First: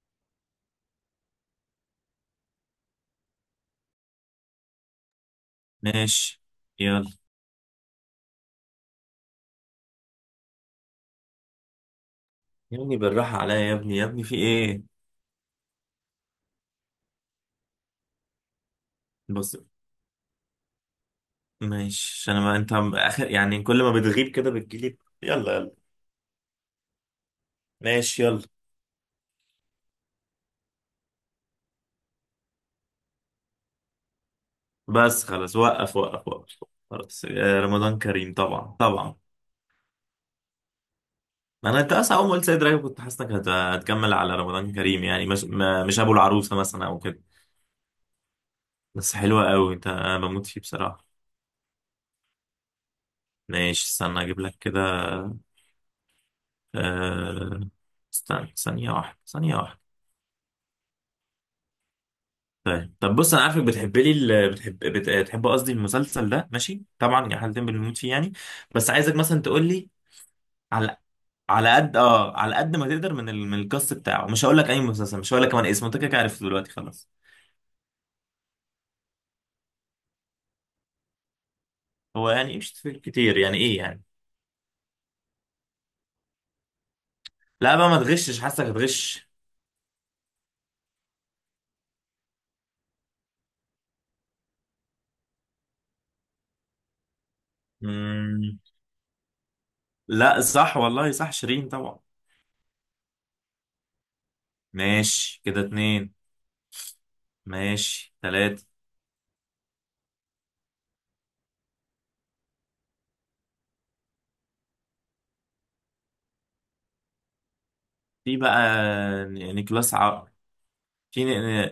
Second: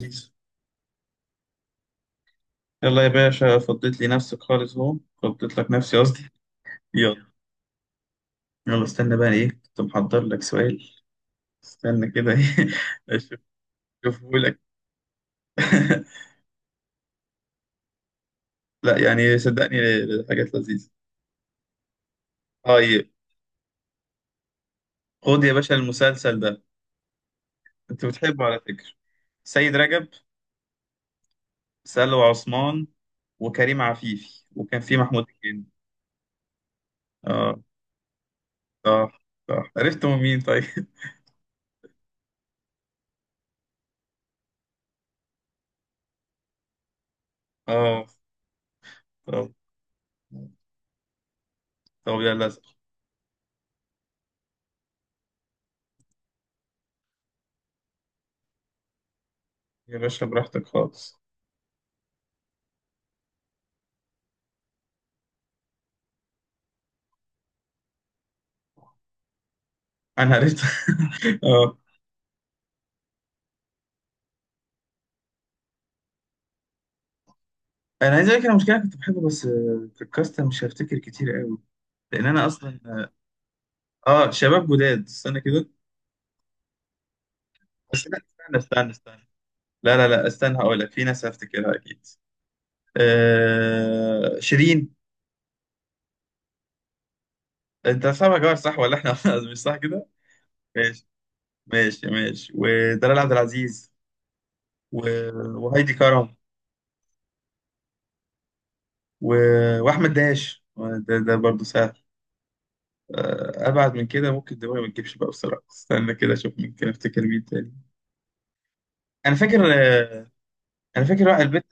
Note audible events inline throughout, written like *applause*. يلا، يا باشا فضيت لي نفسك خالص اهو. فضيت لك نفسي قصدي. ماشي، يلا، يلا يلا استنى بقى، ايه كنت محضر لك سؤال. استنى كده ايه يا ابني *laughs* بالراحة اشوف عليا، يا ابني يا ابني اشوفه في لك. ايه؟ *laughs* لا يعني بص، صدقني، حاجات لذيذة. ماشي، عشان ما انت طيب، اخر يعني، كل ما بتغيب كده بتجيلي. خد يا يلا يلا، باشا المسلسل ده، انت ماشي يلا، بتحبه على فكرة. سيد رجب، سلوى عثمان، وكريم عفيفي، وكان في بس محمود خلاص، الجن. وقف وقف وقف، خلاص، اه آه، رمضان كريم، طبعا طبعا. صح. صح، عرفتوا مين طيب؟ *laughs* انت اصلا اول ما قلت سيد رجب كنت حاسسك هتكمل على رمضان كريم، يعني مش مش ابو العروسة مثلا او كده. اه. بس حلوة طب قوي، انت انا بموت فيه بصراحة. طب يلا اسأل. ماشي استنى اجيب لك كده. آه، استنى ثانية واحدة، ثانية واحدة. يا باشا براحتك خالص. طيب بص، انا عارفك بتحب لي بتحب بتحب قصدي المسلسل ده، ماشي طبعا، يا حالتين بنموت فيه يعني. بس عايزك مثلا تقول لي انا قريت على *laughs* على اه. قد اه على قد ما تقدر من القص بتاعه، مش هقول لك اي مسلسل، مش هقول لك كمان اسمه، انت كده كده عرفته دلوقتي خلاص. انا عايز اقول لك أنا المشكله كنت بحبه، بس في الكاستم مش هفتكر كتير قوي، لان هو انا يعني مش اصلا تفرق كتير يعني، ايه يعني؟ اه شباب جداد. استنى كده، لا بقى ما بس لا تغشش، استنى حاسك استنى استنى. هتغش. لا لا لا استنى، هقول لك في ناس هفتكرها اكيد. شيرين، انت صاحبها جار مم... صح ولا احنا *laughs* مش صح كده؟ لا صح ماشي والله، صح، شيرين طبعا. ماشي ماشي، ودلال عبد العزيز، و... ماشي كده وهايدي اتنين. كرم، ماشي تلاتة. و... واحمد داش. ده برضه سهل. ابعد من كده ممكن دماغي ما تجيبش بقى بسرعه. استنى كده اشوف، ممكن افتكر مين تاني. في بقى انا فاكر نيكلاس آه، عقل. انا في فاكر بقى البنت،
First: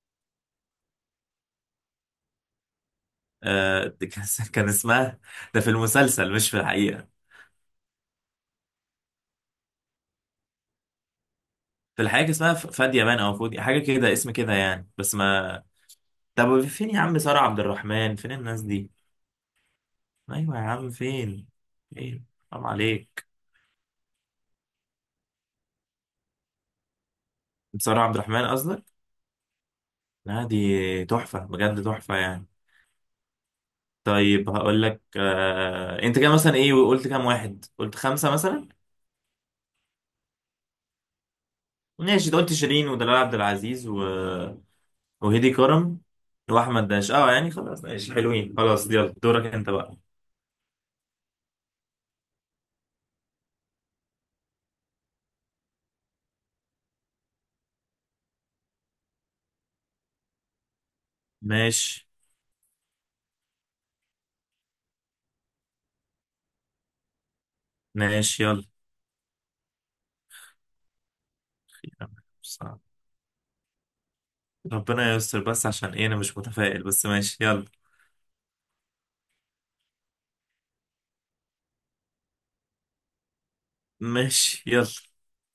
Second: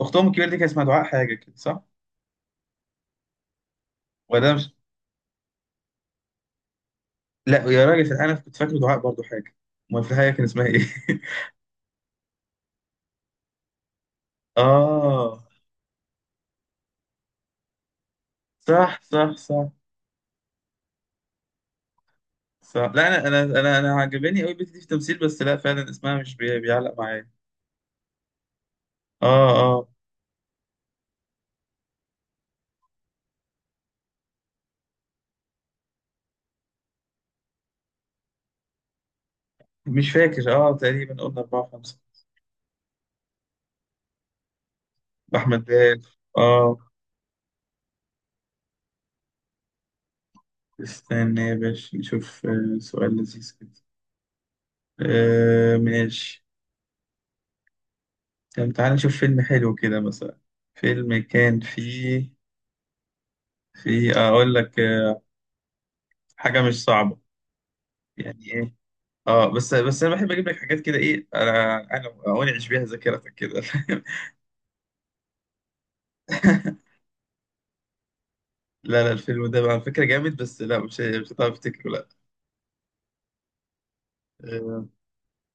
اختهم الكبيره دي كان اسمها دعاء حاجه كده صح؟ آه، كان ولا ده كان مش. اسمها. ده في المسلسل مش في الحقيقة. لا يا راجل انا كنت فاكر دعاء برضو حاجه. امال في الحقيقه كان اسمها ايه؟ *laughs* في الحقيقة كان اسمها فادية بان أو فودي، حاجة كده، اسم كده يعني، بس اه، ما. طب فين يا عم؟ سارة عبد الرحمن، فين الناس دي؟ صح صح صح أيوة يا عم، فين، فين؟ حرام صح. لا عليك. انا عجباني قوي البنت دي في التمثيل، بس لا فعلا اسمها مش بيعلق معايا. سارة عبد الرحمن قصدك؟ اه اه، لا دي تحفة، بجد تحفة يعني. طيب هقول لك. انت كده مثلا ايه، وقلت كام واحد؟ قلت خمسة مثلا. مش فاكر اه، تقريبا قلنا أربعة خمسة. ماشي، ده قلت شيرين ودلال عبد العزيز وهيدي أحمد كرم داش اه. واحمد داش، يعني خلاص، ماشي حلوين، خلاص يلا، دورك انت بقى. استنى يا باشا نشوف، سؤال لذيذ كده. ماشي. طب تعالى نشوف فيلم حلو كده مثلا. فيلم كان ماشي فيه، اقول لك، حاجه مش صعبه ماشي، يعني. يلا، ايه اه، بس انا بحب اجيب لك حاجات كده. ايه يلا، انا انعش صعب. بيها ذاكرتك كده. *laughs* فاهم؟ ربنا يستر بس، عشان ايه انا مش متفائل، بس ماشي يلا. لا لا، الفيلم ده على فكره جامد، بس لا مش هتعرف تفتكره، لا. ماشي آه يلا.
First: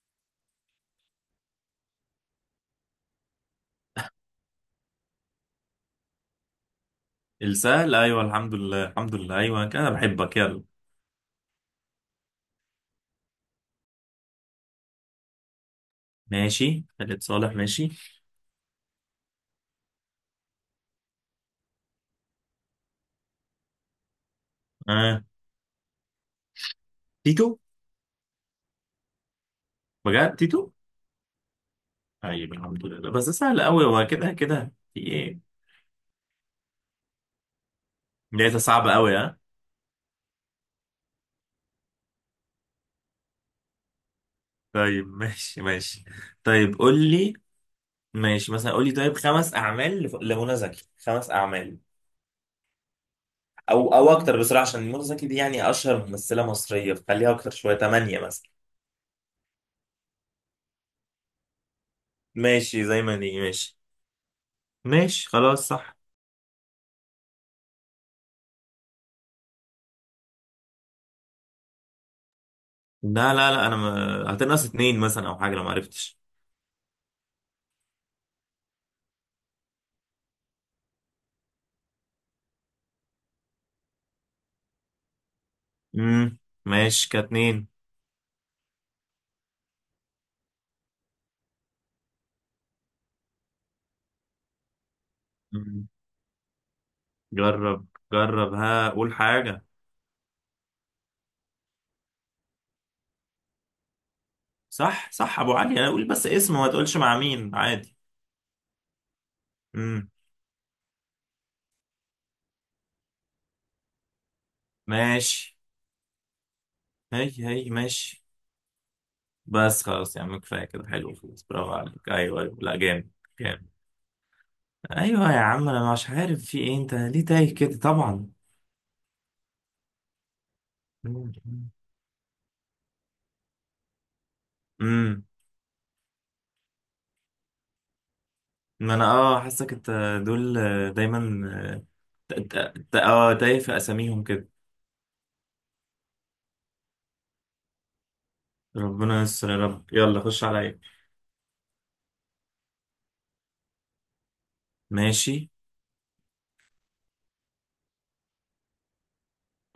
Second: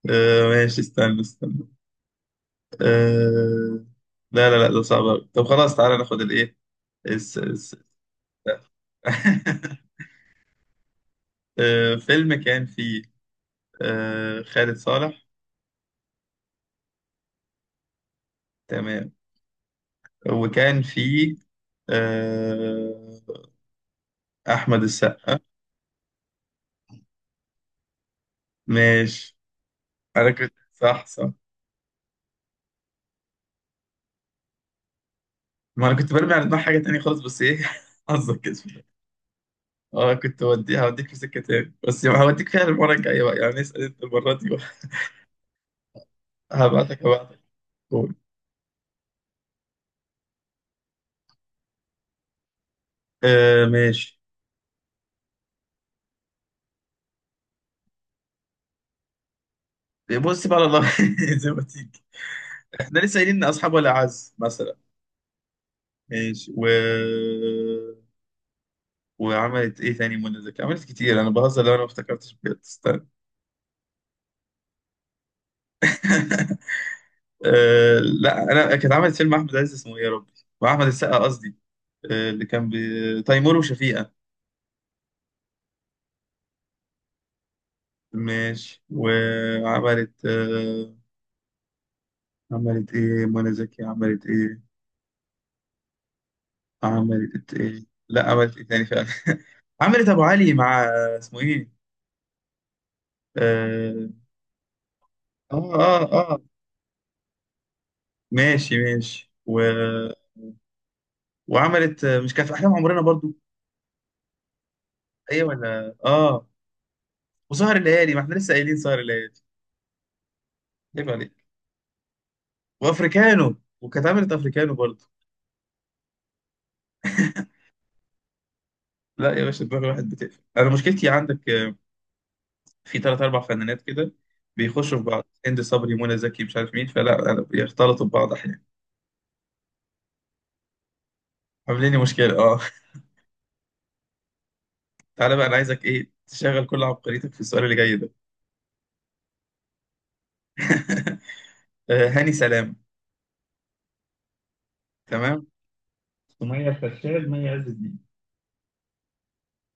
ماشي استنى استنى. آه لا لا لا ده صعب أوي. طب خلاص تعالى ناخد الايه. الس- الس- السهل، ايوه، الحمد لله الحمد لله، ايوه *laughs* كده، انا بحبك، يلا. فيلم كان فيه خالد صالح. ماشي خالد صالح ماشي. تمام. وكان في آه، احمد آه. السقا. تيتو، ماشي. انا بجد كنت تيتو. صح صح. طيب الحمد لله، بس ده سهل قوي، هو كده كده في ايه؟ ما انا كنت برمي على دماغ حاجه تانية خالص، بس ايه. *laughs* حظك كده. لقيتها صعبة قوي، ها. اه كنت هوديها هوديك في سكه تاني، بس هوديك فيها المره الجايه بقى، يعني اسال انت المره دي بقى. طيب ماشي ماشي. طيب قول هبعتك لي. هبعتك. قول. ماشي مثلا، قولي طيب خمس اعمال لمنى زكي، خمس اعمال. آه او ماشي. اكتر بصراحه، عشان منى زكي دي يعني اشهر ممثله مصريه، فخليها اكتر شويه، ثمانيه مثلا. بص بقى على الله. *laughs* زي ما تيجي. ماشي احنا زي ما لسه قايلين دي ان اصحاب ماشي. ولا عز مثلا. ماشي خلاص صح. ماشي و. وعملت ايه تاني منى زكي؟ عملت كتير، انا بهزر، لو انا ما افتكرتش بجد استنى. لا لا لا، انا ما... هتنقص اتنين مثلا او حاجه لو ما عرفتش. *laughs* أه لا، انا كانت عملت فيلم احمد عز اسمه ايه يا ربي، واحمد السقا قصدي. أه، اللي كان تيمور وشفيقة. امم ماشي كاتنين. ماشي وعملت أه. عملت ايه منى زكي عملت ايه؟ مم. عملت ايه، جرب، لا جرب، عملت ايه تاني ها فعلا. قول حاجه. *laughs* عملت ابو علي مع اسمه ايه. اه صح صح، ابو اه علي، انا اقول بس اه، آه. اسمه، ما تقولش مع مين عادي. ماشي ماشي و. امم وعملت مش كان في احلام عمرنا برضو؟ ايه ماشي. ولا اه. هي هي وسهر الليالي، ما ماشي. احنا لسه قايلين سهر الليالي. بس خلاص يا عم، كفاية كده، عيب حلو، عليك. خلاص، برافو عليك، أيوه أيوه، لا جامد، وافريكانو، جامد. وكانت عملت افريكانو برضو. أيوه يا عم، أنا مش عارف في إيه، أنت ليه تايه كده طبعا؟ لا يا باشا دماغ الواحد بتقفل. انا مشكلتي عندك في ثلاث اربع فنانات كده بيخشوا في بعض، امم هند صبري منى زكي مش عارف مين، فلا أنا بيختلطوا ببعض احيانا، ما أنا حاسك أنت دول دايما عاملين لي ت- مشكله اه. ت- *laughs* ت- أه تايه في أساميهم كده. تعالى بقى، انا عايزك ايه تشغل كل عبقريتك في السؤال اللي جاي ده. ربنا يستر يا رب، يلا خش عليا. *laughs* هاني سلام. تمام. ماشي. سمية الخشاب، مي عز الدين.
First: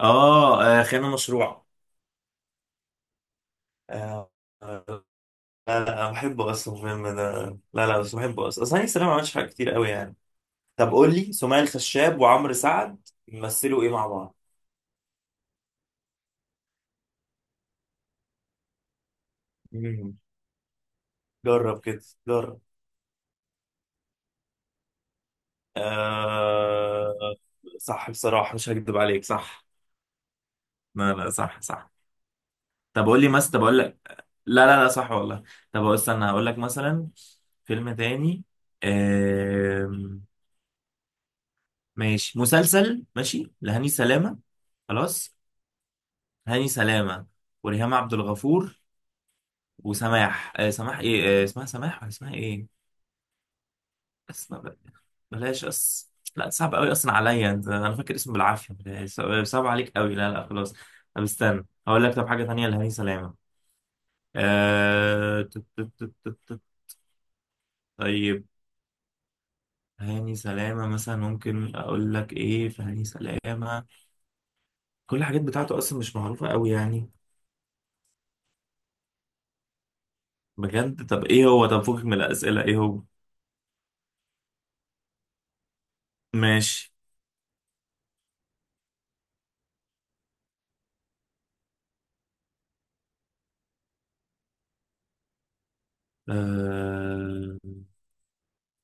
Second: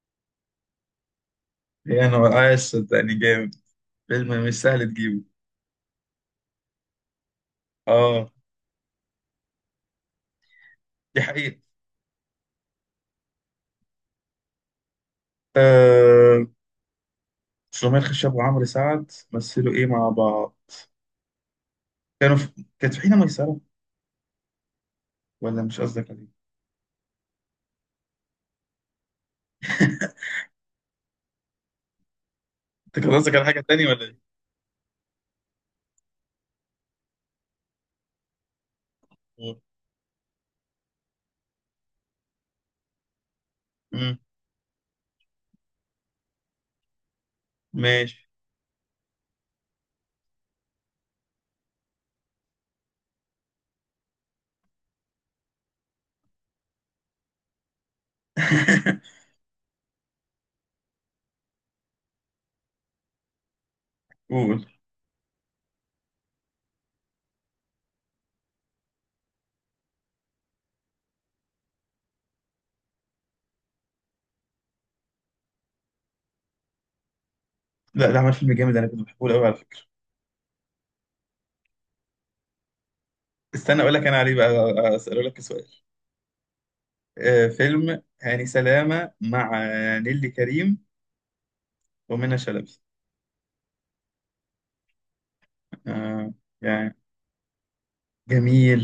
أه آه، خيانة مشروع. هي انا عايش صدقني جامد، آه، فيلم مش سهل آه، تجيبه، لا لا أنا بحبه أصلا الفيلم ده. لا لا، بس اه. بحبه أصلا أصلا، هاني سلامة ما عملش حاجة كتير قوي يعني. طب قول دي لي، حقيقة. سمية الخشاب وعمرو سعد يمثلوا ايه مع بعض؟ آه، سمية الخشاب وعمرو سعد مثلوا ايه مع مم. بعض؟ جرب كده، كانوا جرب. في... كانت في حين ميسرة، ولا مش قصدك عليه؟ آه... صح بصراحة، مش هكدب عليك، صح. *laughs* لا لا، صح صح. انت طب كان قول لي قصدك على مثلا، حاجة طب اقول تانية لك. ولا ايه؟ لا لا لا، صح والله. طب استنى هقول لك مثلا فيلم تاني. قول. آم... ماشي مسلسل ماشي لهاني مم. سلامة، خلاص، هاني سلامة وريهام عبد ماشي. الغفور وسماح، سماح ايه، اسمها سماح ولا اسمها ايه؟ اس ما- بقى- بلاش اس. لا، صعب قوي اصلا عليا انت، انا فاكر اسمه بالعافيه، بلاش. *laughs* صعب عليك قوي، لا لا خلاص. طب استنى هقول لك طب حاجه تانية لهاني سلامه. قول. آه... تت- تت- تت- تت- تت. طيب. هاني سلامه مثلا، ممكن اقول لك ايه في هاني سلامه؟ كل الحاجات بتاعته اصلا مش معروفه قوي يعني. لا، ده عمل فيلم جامد انا كنت بحبه قوي على فكرة. بجد؟ طب ايه هو؟ طب فوقك من الاسئله، ايه هو؟ استنى اقول لك، انا عليه بقى اسأله لك سؤال. ماشي. آه، فيلم هاني سلامة مع نيلي كريم ومنى شلبي. آه يعني. آه... جميل.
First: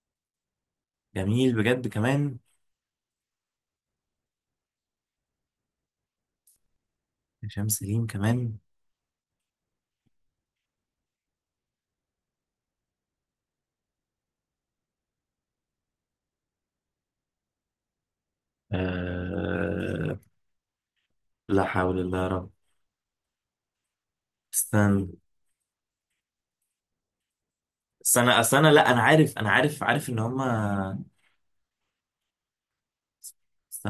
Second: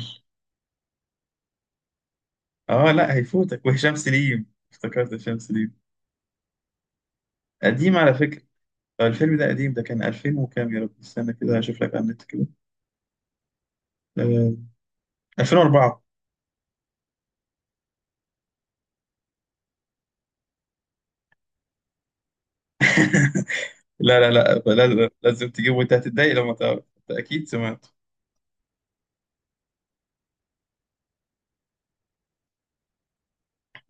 جميل، بجد كمان. اه لا هيفوتك، وهشام سليم. افتكرت هشام سليم. هشام قديم سليم على فكرة. كمان. الفيلم ده قديم، ده كان 2000 وكام؟ يا رب استنى كده هشوف لك على النت كده. آه، 2004. آه... لا حول الله. *laughs* لا لا لا، استنى لازم لازم تجيبه، وانت هتتضايق لما تعرف، انت اكيد سمعت. استنى استنى، لا انا عارف، انا عارف ان هما.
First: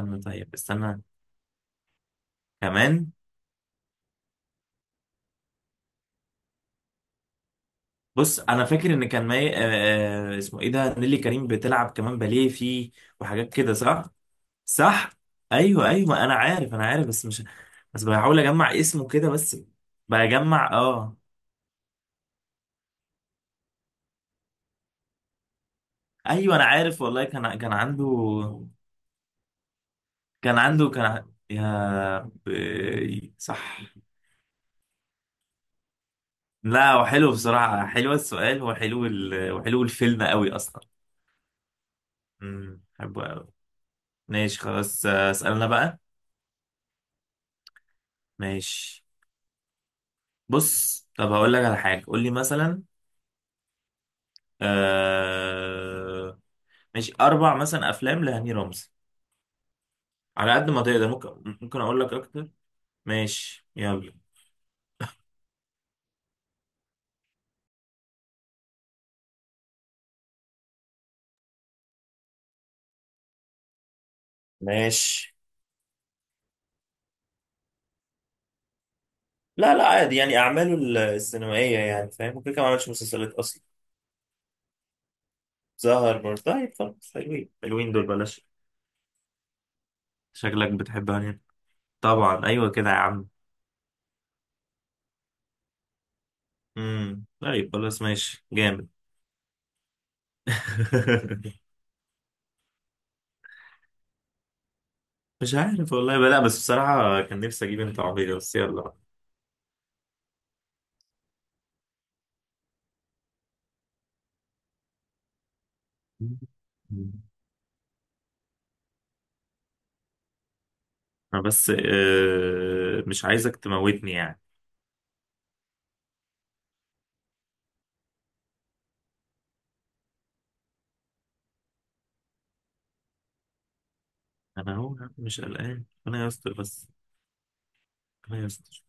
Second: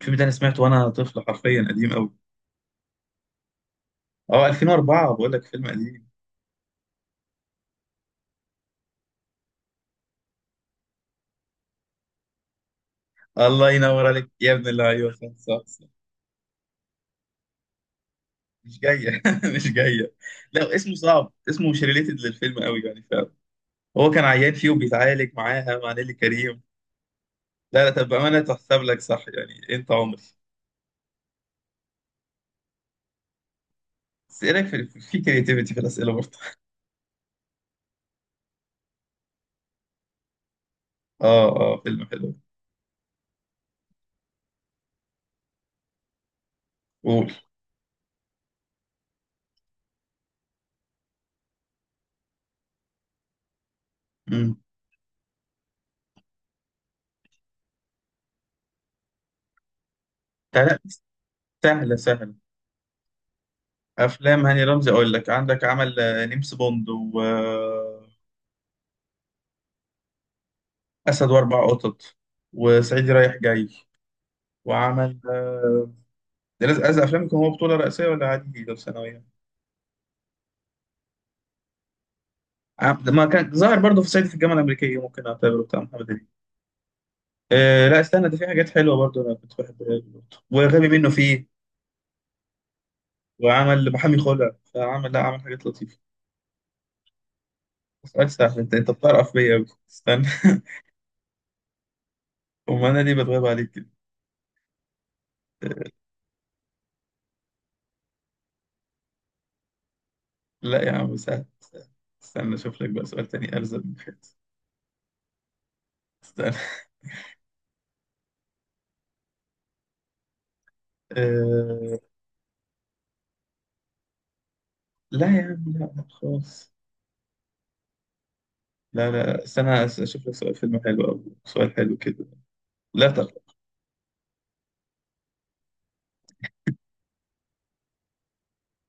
الفيلم ده انا طيب سمعته وانا استنى طفل، حرفيا قديم قوي. كمان. اه 2004 بقول لك، فيلم قديم. بص انا فاكر ان كان مي... آه... آه، اسمه ايه ده، نيلي كريم بتلعب كمان باليه فيه، وحاجات الله كده صح. ينور عليك يا ابن الله، صح، ايوه صح صح ايوه صح. ايوه، انا عارف بس مش، بس بحاول اجمع مش اسمه جايه. كده *laughs* بس. مش جايه. بجمع، لا اسمه صعب، اسمه مش ريليتد للفيلم قوي يعني فعلا. هو كان عيان فيه وبيتعالج معاها مع نيلي ايوه كريم. انا عارف والله، كان لا لا، عنده، طب بامانه تحسب لك صح، يعني انت عمري. كان عنده كان ع- يا ب... صح. بس ايه رايك في كرياتيفيتي في الاسئله برضه؟ لا هو حلو بصراحة، حلو السؤال وحلو الفيلم قوي أصلا. *laughs* اه اه فيلم حلو. بحبه قوي. ماشي خلاص، آه، اسألنا بقى. قول. ماشي. بص طب هقول لك على حاجة، قول لي مثلا. مم. آه... ماشي، أربع مثلا أفلام لهاني رمزي، على لا قد لا، ما تقدر. ممكن سهله أقول لك سهله. أكتر. ماشي يلا، افلام هاني رمزي، اقول لك عندك عمل نمس بوند واسد، واربع قطط، وصعيدي رايح جاي، وعمل ماشي. ده لازم، عايز افلام يكون هو بطوله رئيسيه، ولا عادي لو ثانويه؟ لا لا عادي، يعني أعماله السينمائية يعني فاهم، ممكن كمان ما عملش ده ما مسلسلات كان أصلا. ظاهر برضه في صعيدي في الجامعه الامريكيه، ممكن اعتبره بتاع محمد ظهر هنيدي. برضه. طيب خلاص، حلوين أه حلوين لا دول، استنى، ده في بلاش. حاجات حلوه برضه انا كنت بحبها له برضه، شكلك وغبي منه بتحب هاني. فيه، طبعا، ايوه كده يا عم. وعمل محامي خلع، فعمل لا عمل حاجات لطيفه. طيب خلاص، اسالك ماشي سهل، جامد. انت بتعرف بيا أوي. استنى *laughs* *laughs* امال انا ليه بتغيب عليك كده. مش عارف والله بقى، لا، بس بصراحة كان نفسي أجيب أنت عربية، بس يلا بقى. لا يا عم سهل سهل. استنى اشوف لك بقى سؤال تاني ارزق من كده. استنى. مم. أنا بس، أه... مش عايزك تموتني يعني. لا يا عم لا لا خالص. لا لا استنى، اشوف لك سؤال فيلم حلو او سؤال حلو كده. لا تقلق. أنا هو مش قلقان، ربنا يستر بس، ربنا يستر،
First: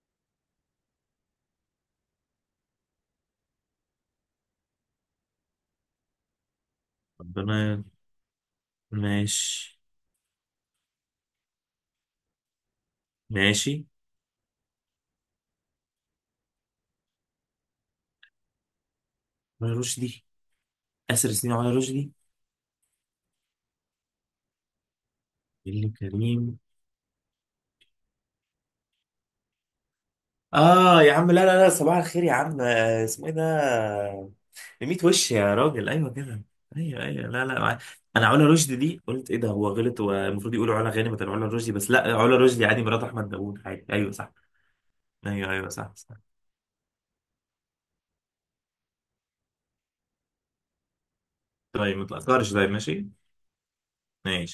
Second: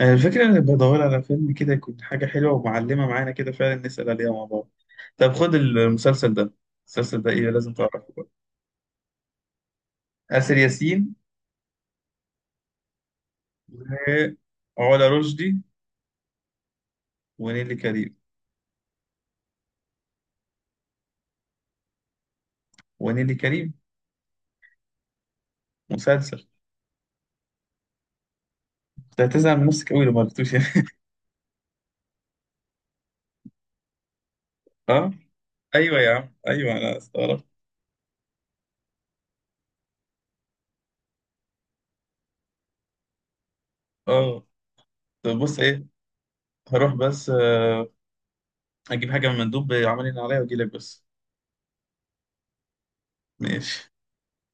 آه، الفكرة انا بدور على فيلم كده، يكون حاجة حلوة ومعلمة معانا كده فعلا نسأل عليها مع بعض. طب خد المسلسل ده، المسلسل ده ايه لازم ربنا. تعرفه بقى. ماشي آسر ياسين، ماشي، وعلا رشدي، ونيلي كريم، على رشدي، آسر سنين، على رشدي، ونيلي كريم. نيللي مسلسل. كريم. انت هتزعل من نفسك قوي لو ما عرفتوش يعني. آه يا عم، لا لا لا، صباح الخير يا عم. آه، اسمه إيه ده؟ ميت *laughs* وش يا راجل، ايوه ايوه يا عم كده. ايوه، انا ايوه ايوه، استغربت. لا لا، انا علا رشدي دي قلت ايه ده، هو غلط والمفروض يقولوا علا غانم بدل علا رشدي، بس لا علا رشدي عادي، مرات احمد داوود عادي، ايوه صح. اه طب ايوه بص ايوه ايه، صح صح. هروح بس اجيب حاجه من المندوب عاملين عليا واجي لك بس. طيب ما تاثرش، طيب ماشي. ماشي ماشي.